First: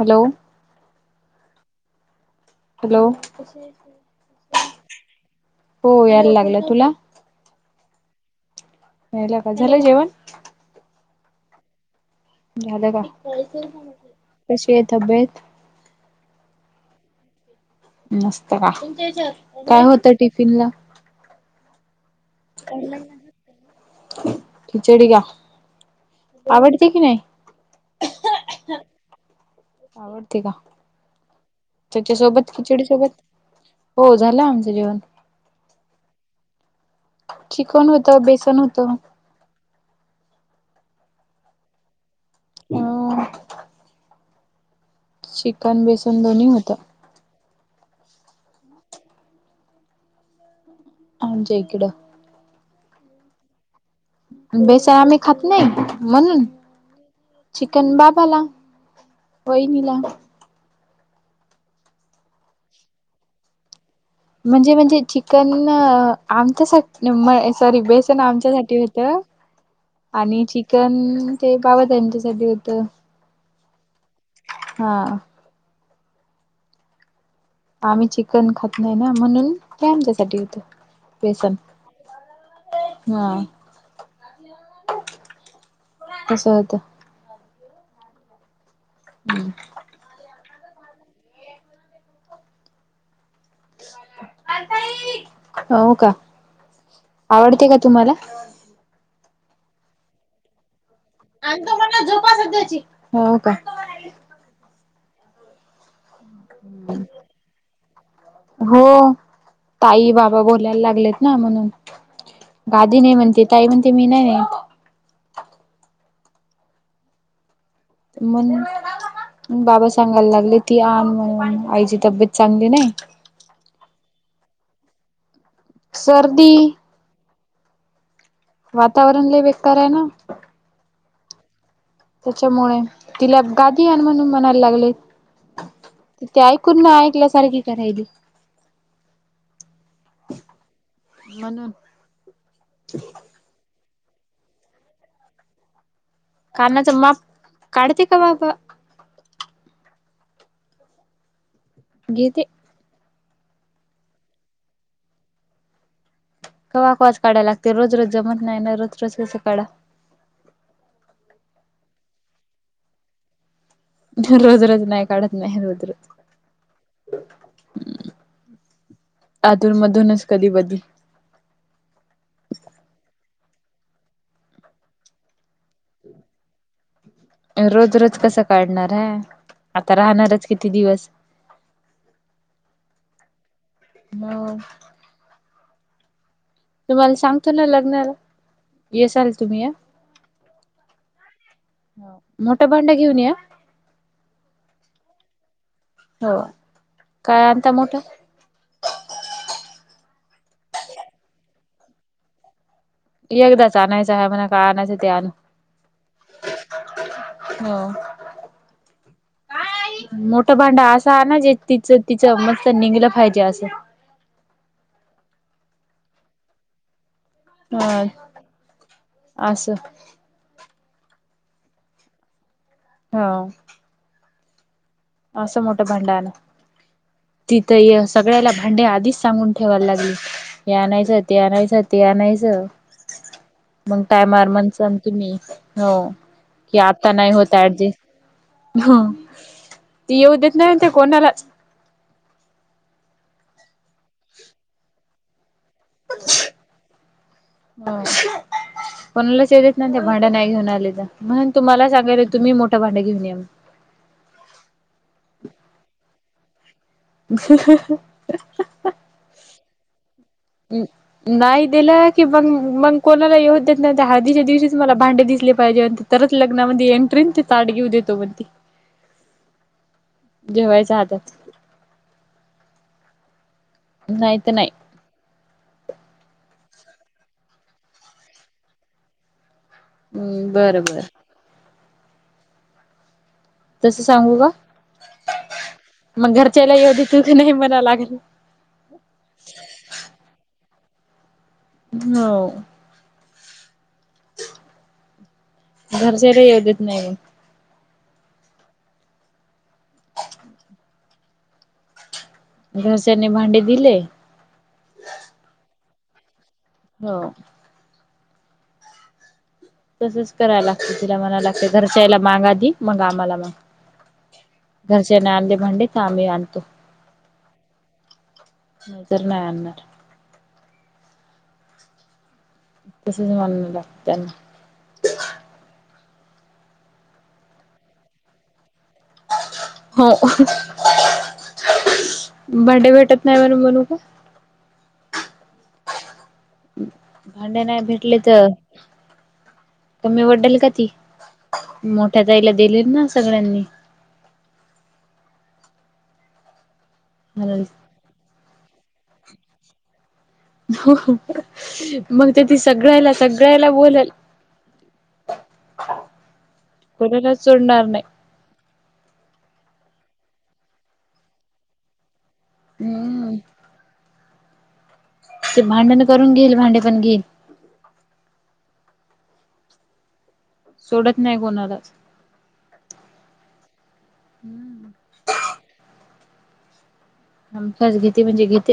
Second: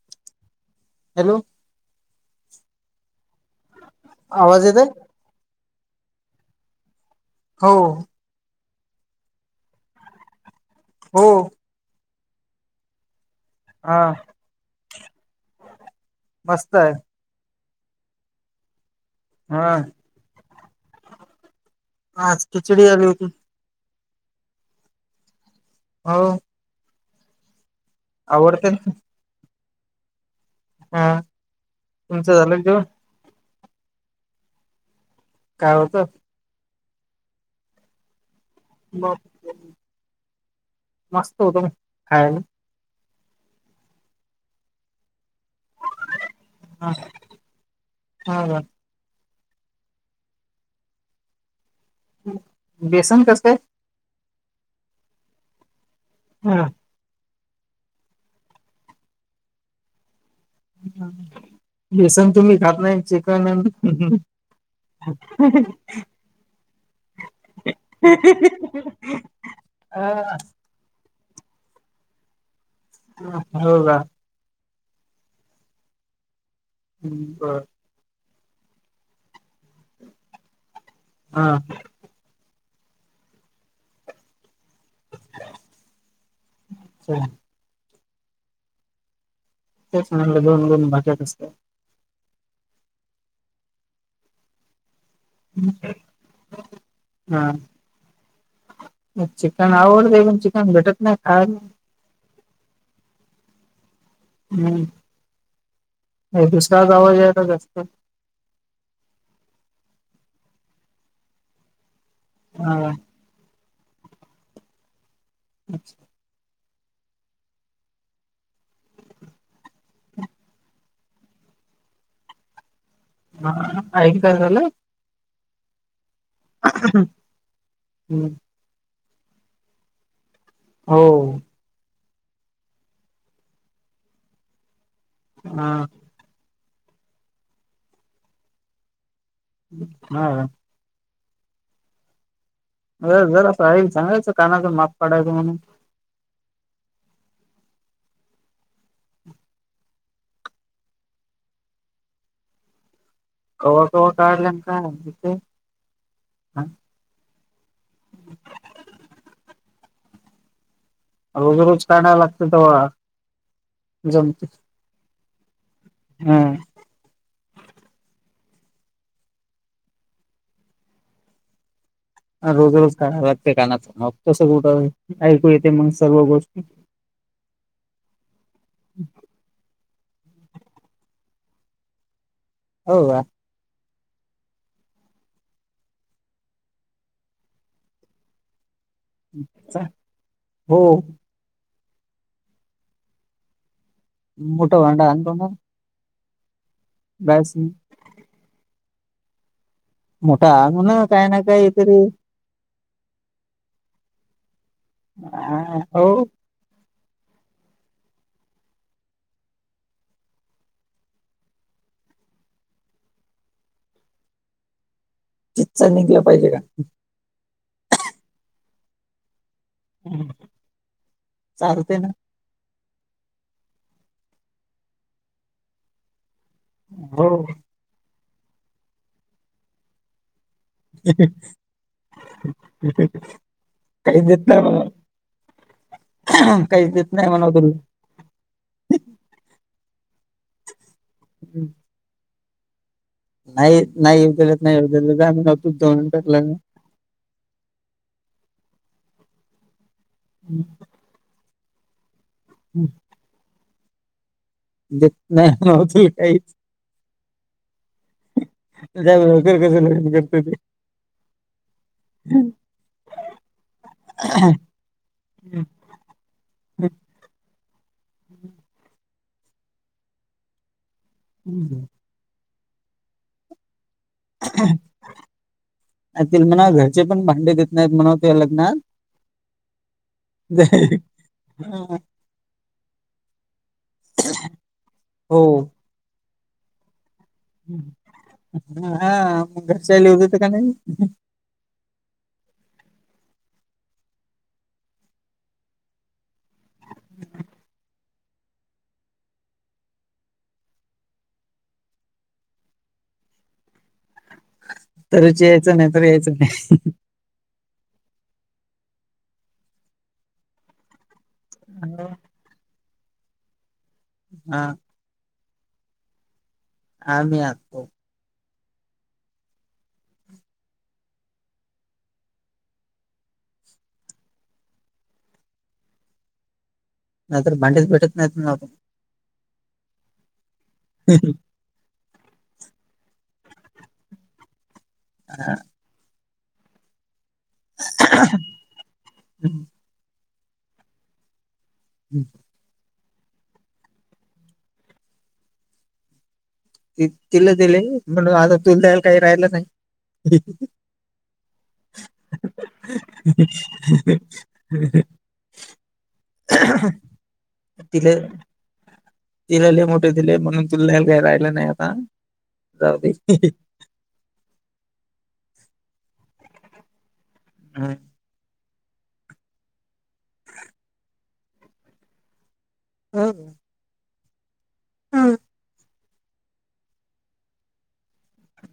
Hello! Hello! Hello! आवाज येतय. हो यायला लागलाय. तुला? हो. यायलाय का? झालं जेवण? हो. झालं का? हा कशी आहे तब्येत? मस्त आहे. मस्त का? हा काय होतं टिफिन ला? आज खिचडी आली होती. खिचडी का? हो. आवडते की नाही? आवडते ना. आवडते का? हा. तुमचं त्याच्यासोबत झालं का जेवण? खिचडी सोबत? हो झालं आमचं जेवण. काय होतं? चिकन होतं. बेसन होत. म मस्त होत म खायाला. अ चिकन बेसन दोन्ही होतं. हां. हा का? आमच्या इकड. बेसन कस काय? बेसाय आम्ही खात नाही म्हणून हा - चिकन बाबाला वहिनीला. बेसन तुम्ही खात नाही. चिकन म्हणजे म्हणजे चिकन आमच्यासाठी नाही म - - सॉरी बेसन आमच्यासाठी होत. आणि चि चिकन ते बाबा त्यांच्यासाठी होतं. हो का? हा. हम्म बरं. आम्ही चिकन खात नाही ना म्हणून ते आमच्यासाठी होेत. हा बेसन हा तसं होत. [unintelligible] हम्म तेच म्हणलं दोन दोन भाज्या कसकाय? आता येईल. हा आवडते का तुम्हाला चिकन आवडतय पण चिकन भेटत नाही. खायला. आणतो म्हणा झोपा सध्याची हो का हम्म दुसराच आवाज यायला जास्त हो ताई बाबा बोलायला लागलेत ना म्हणून हा गादी ने म्हणते ताई म्हणते मी नाही नेत. अच्छा म्हणून बाबा सांगायला लागले ती अन म्हणून आईची तब्येत चांगली नाही हा आईला काय झालं? सर्दी हम्म वातावरण लय बेक्कार ए ना हो त्याच्यामुळे तिला गादी आण म्हणून म्हणायला लागले. हा त ती ऐकून न ऐकल्यासारखी करायली. हा का म्हणून अ जर असं आईला सांगायचं कानाच माप काढायचं म्हणून. कानाचं माप काढते का बापा घेते कवा कवा काढल्याने काय हरकत ए. कवा कवाच काढायला लागते रोज रोज जमत नाही ना रोज रोज कसं काढा. रोज रोज काढयला लागतं तव्हा रोज रोज नाही काढत मी रोज रोज हा अधून मधूनच कधी मधी. रोज रोज काढाया लागतय कानाचं मग कसं ऐकू येते सगळ्या गोष्टी रोज रोज कसं काढणार हे आता राहणारच किती दिवस हो का? हो तुम्हाला सांगतो ना लग्नाला. येसाल तुम्ही आ चा हो हो मोठ भांड घेऊन या हं मोठ भांड आणतो न. हो काय आणता मोठं? मोठं आणूना काही ना काही तरी एकदाच आणायचं आहे म्हणा काय आणायचं ते आणू हा हो हो. मोठं भांड असं आणा जे तिचं तिचं मस्त निघलं पाहिजे असं. तीच निघलं पाहिजे का? हा असं. हम्म चालते ना? हो. असं मोठं भांड आणा. हो. तिथ ही सगळ्याला भांडे आधीच सांगून ठेवाय लागली. हे आणायचं. ते आणायचं. ते आणायचं. मग काही काय देत मारमण नाही मला म्हणसान तुम्ही हो की काहीच आता देत नाही म्हणाव होत तुला ऍडजिस्ट. हम्म. ती येऊ देत नाही ते कोणाला. नाही नाही येऊ न दीलंच नाही येऊ [unintelligible] हा. कोणालाच येऊन देत नाही ती. भांडे नाही घेऊन आले तर? म्हणून तुम्हाला सांगयलोय तुम्ही मोठं भांड घेऊन या म्हणून. देत नाही [unintelligible] [inaudible] जा म्हणाव कर कस लग्न करतोय ते? नाही दिल कि मग - मग कोणाला येऊत देत नाही. ते हळदीच्या दिवशी मला भांडे दिसले पाहिजे तरच लग्नामध्ये एंट्रीन ते ताट घेऊ देतो म्हण ते जेवायच हातात. हम्म हम्म. नाही तर नाही अन् तिले म्हणाव घरचे पण भांडे देत नाहीत म्हणाव तुया लग्नात. हम् बरं बर [unintelligible] तस सांगू का? हो मग घरच्याला येऊ देतील का नाही म्हणा लागल. ह हा मग घरच्याला येऊ देता क नाही? हो. घरच्या ले येऊ देत नाही. ् [inaudible] घरच्यानी भांडे दिले. तरच यायचं. नाही तर यायचं नाही. हो. तसच करायला लागतं. तिला मला लागत घरच्याला माग आधी. मग आम्हाला माग. हा. घरच्यांन आणले भांडे तर आम्ही आणतो. आम्ही आणतो. नाही तर नाही आणणार. तसाच म्हणायला लागतं त्यांना. नाहीतर भांडेच भेटत नाहीत म्हणावं हो. हम्म हम्म. भांडे भेटत नाही म्हणून म्हणू का? हा. भांडे नाही भेटले तर? कमी वटडेल का ती. मोठ्या ताईला दिलेत ना सगळ्यांनी. ती-तिला म्हणून दिले, म्हणून आता तुला द्यायला, काही राहिलं नाही. मग तर ती सगळ्याला सगळ्याला बोलेल [inaudible] कोणालाच सोडणार नाही. तिल. [unintelligible] तिला लई मोठे दिले, म्हणून तुला द्यायला, काही राहिलं नही आता, जाऊ दे. हम्म ते भांडण करून घेईल, भांडे पण घेईल. ह्म. सोडत नाही, कोणालाच. हम्म [unintelligible] [unintelligible] हं. बस घेती, म्हणजे घेती.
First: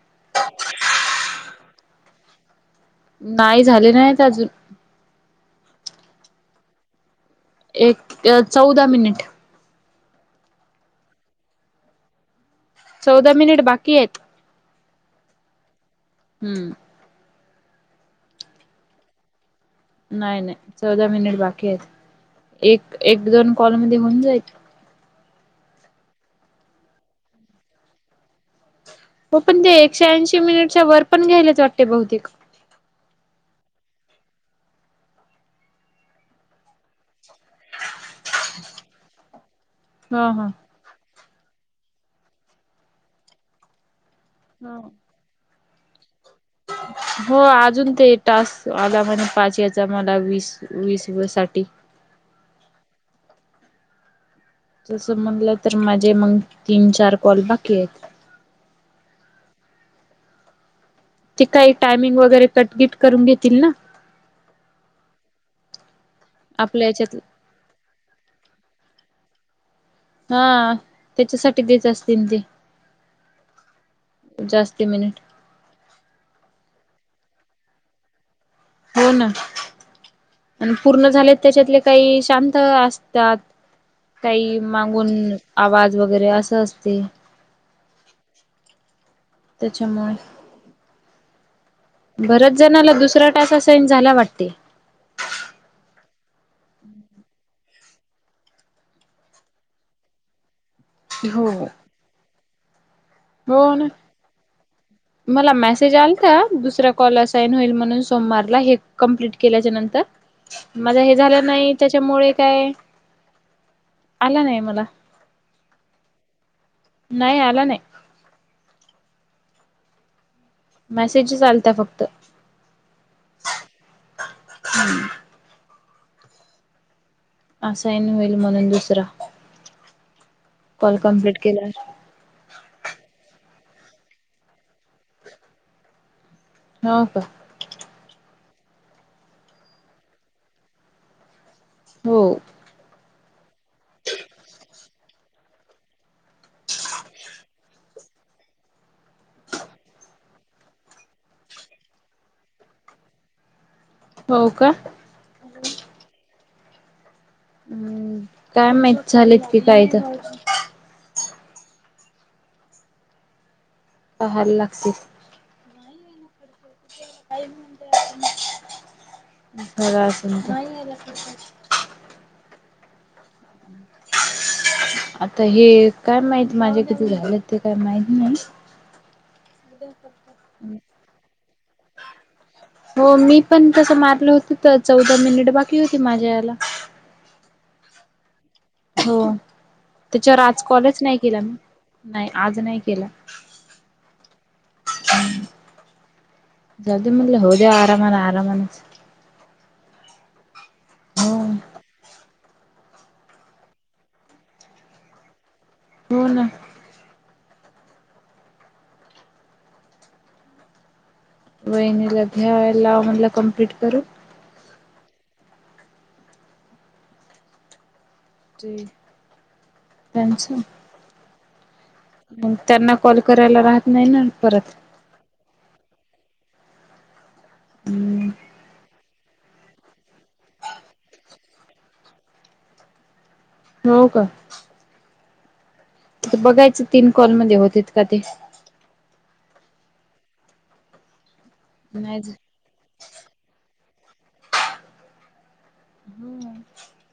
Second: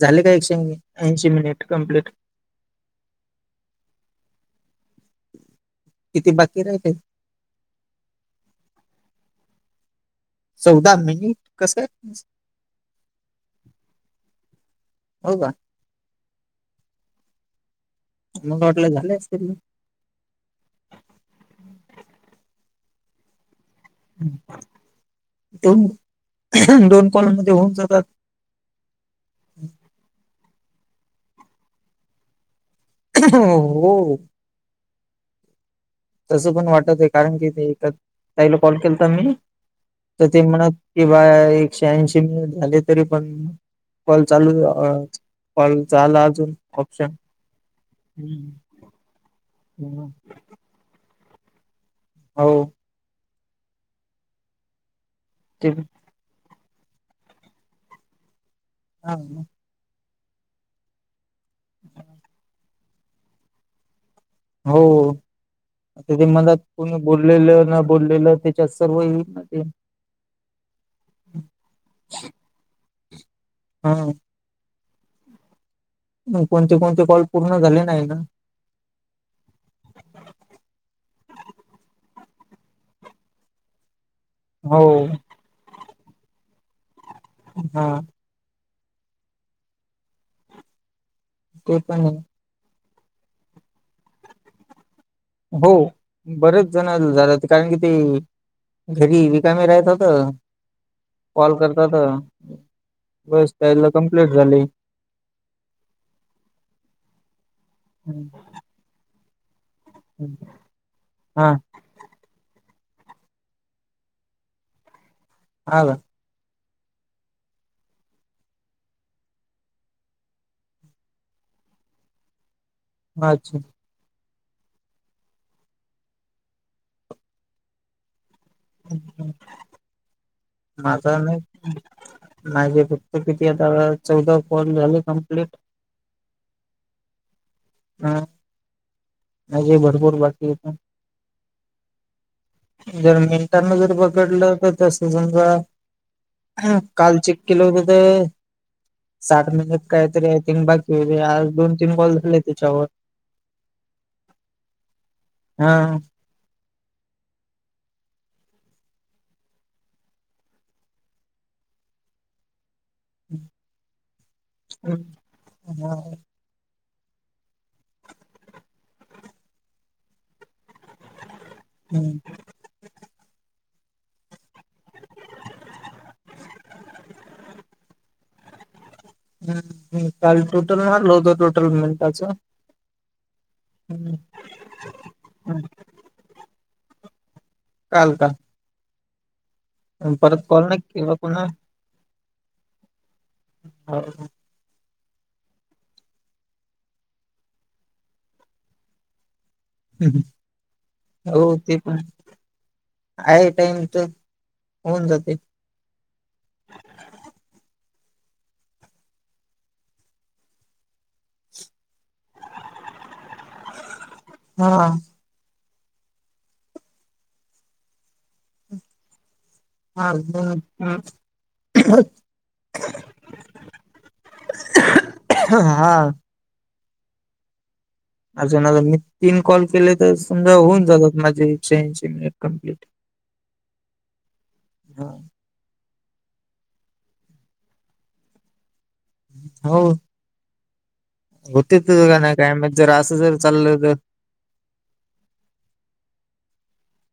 झाले का, एकशे मी, ऐंशी मिनिट कंप्लीट? नाही, झाले नाहीत, अजून. किती, बाकी राहिले? एक, अ चौदा मिनिट चौदा मिनिट, कसं चौदा मिनिट, बाकी येत. [unintelligible] हो का? ह्म. मग वाटलं झाले असतील नाय नाय, चौदा मिनिट बाकी येत, एक- एक, दोन कॉलमध्ये होऊन जाईल. दोन-दोन, कॉलमध्ये होऊन जातात. हो पण, ते एकशे- ऐंशी मिनिटच्या वर, पण घ्यायलाच जाते बहुतेक. हो हो. तसं पण वाटत ये, कारण की ते न ताईला कॉल केलता मी, तर हा ते हा. म्हणत किंवा एक- ऐंशी मिनिट झाले, तरी पण कॉल चालू हा. कॉल झाला, अजून. ऑप्शन हो, अजून ते हम्म टास्क, आला मला, पाच याचा, मला वीस वीस व साठी हो. तसं म्हनलं, ते तर माझे मग, तीन चार कॉल बाकी येत. हा. ते काही टायमिंग वगैरे, कटबीट करून, घेतील ना? हो, तेने मला, आपल्या कोणी याच्यात बोललेलं ना बोललेलं, त्याच्यात सर्व हां, त्याच्यासाठी द्यायच असतील, ते. हा. जास्ती मिनिट म कोणते-कोणते कॉल, पूर्ण झाले नाही ना होना. अन, पूर्ण झाले, त्याच्यातले काही, शांत असतात. काही, हो मांगून आवाज वगैरे, असं असते. हा [unintelligible] [unintelligible] त्याच्यामुळे ते पण आहे. बऱ्याच जनाला दुसरा टास असाईन झाला वाटते. हो बरेच जनाला झाला कारण की ते? घरी रिकामे राहंतात होत हो. कॉल करतात. बस हो ना. त्यायला कम्प्लीट झालये. मला मेसेज आलथा, दुसऱ्या कॉल आसाईन होईल म्हणून हम्म, सोमवारला हे कंप्लीट केल्याच्या नंतर. हम्म. माझा हे झालं हा नाही त्याच्यामुळे काय आला नाही मला. हा का! नाही आला नाही. मेसेजचं आलता फक्त. अच्छा! [unintelligible] असाइन होईल म्हणून दुसरा. कॉल माझा कंप्लीट नाहीत. केल्यावर माझे फक्त किती आता चौदा कॉल झाले कम्प्लेट. हो का! हा! माजे भरपूर बाकी हेत ना. हो! जर मिनटांन जर पकडलं तर तस समजा. हा काल चेक केल होत. साठ मिनिट कायतरी आहे तीन बाकी होते आज दोन तीन कॉल झाले त्याच्यावर. [inaudible] हो का! हा! हूं काय माहीत झालेत की काय त. [inaudible] पाहाल लागते. हम्म [unintelligible] काय म्हणत्या तुम्ही [unintelligible] हूं! [inaudible] आता हे काय माहित माझे किती झालं ते काय माहित नाही. हूं हूं काल टोटल मारल व्हतं टोटल मिनटाचं. हो मी पण तसं मारलं होत त चौदा मिनिट बाकी होती माझ्या याला. काल का? हो त्याच्यावर परत आज कॉल कॉलच नाही केला पुन्हा मी नाही आज नाही केला. [unintelligible] हूं जाऊ दया म्हनंल होऊं दया आरामान आरामान. हूं हूं हो ते पण. आहे टाईम त होऊन जाते. हो ना. वहिणीला घ्यायलामणलां कप्लीट करू. हा! [inaudible] त्यांचं [unintelligible] मग त्यांना कॉल करायला राहत नाही ना परत? हा. हम्म अजून अजून मी तीन कॉल केले तर समजा होऊन जातात माझे एकशे ऐंशी मिनिट कम्प्लीट. हो का? हा. आता बघायचं. तीन कॉलमध्ये होतेत का ते. हो. होतेत काय नाही माहीत? जरा अस जर चालल तर. [inaudible]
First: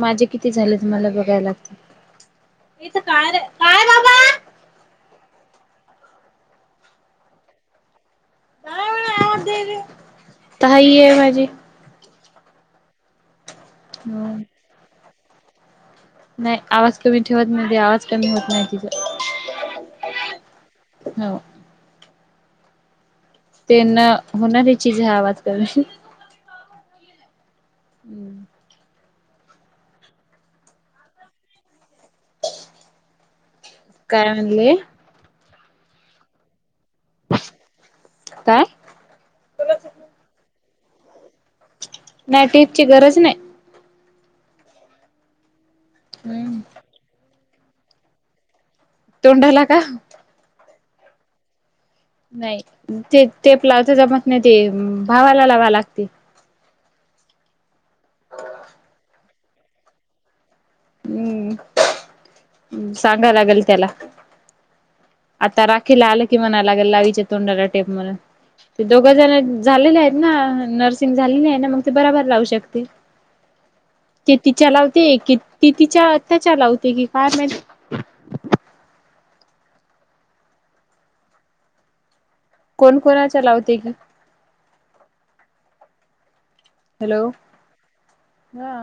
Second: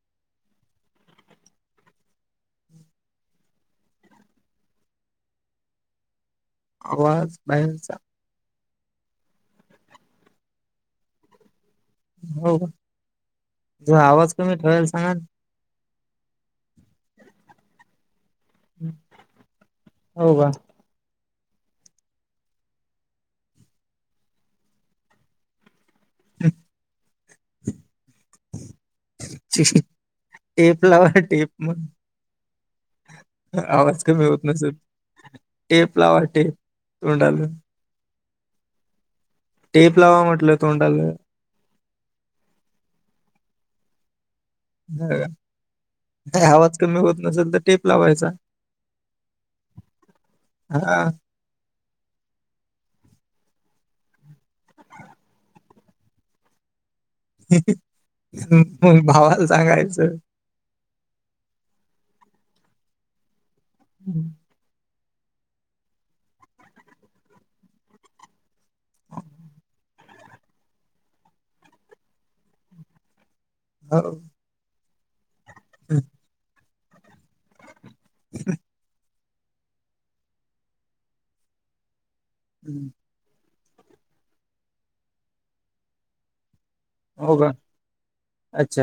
माझे किती झालेत? मला बघाय लागतील. हिथ काय रे? काय बाबा? आवाज बहेरचा. [unintelligible] ताई आहे माझी. हो का? ज आवाज हो कमी ठेवाल सांगा ना. नाही आवाज कमी ठेवत नाही ती. आवाज कमी होत नाही तिचा. हो का? हो. ती न होणारी चीजाय आवाज कमी. हम्म. हम्म. टेप लावा. टेप मग. आवाज कमी काय होत नसेल म्हणले तर. टेप लावा टेप तोंडाला. काय? टेप लावा म्हटलं तोंडाला. नाही टेपची गरज नाही. ह नाही हम्म आवाज कमी होत नसेल तर? टेप लावायचा. तोंडाला का? हा. नाही ते टेप लावाच जमत नाही. ते भावाला लावा ला लागते. म भावाला सांगायचं. हम्म सांगाय लागल त्याला. [inaudible] आता राखीला आलं की म्हणाय लागेल लावीच्या तोंडाला टेप म्हणून. ते दोघ जण झालेले आहेत ना? नर्सिंग झालेले आहे ना? मग ते बराबर लावू शकते. हो. ते तिच्या लावते. क ती तिच्या अत्याच्या लावते की काय माहित? हम. कोण कोणाच्या लावते की. हॅलो! हो का हा. अच्छा.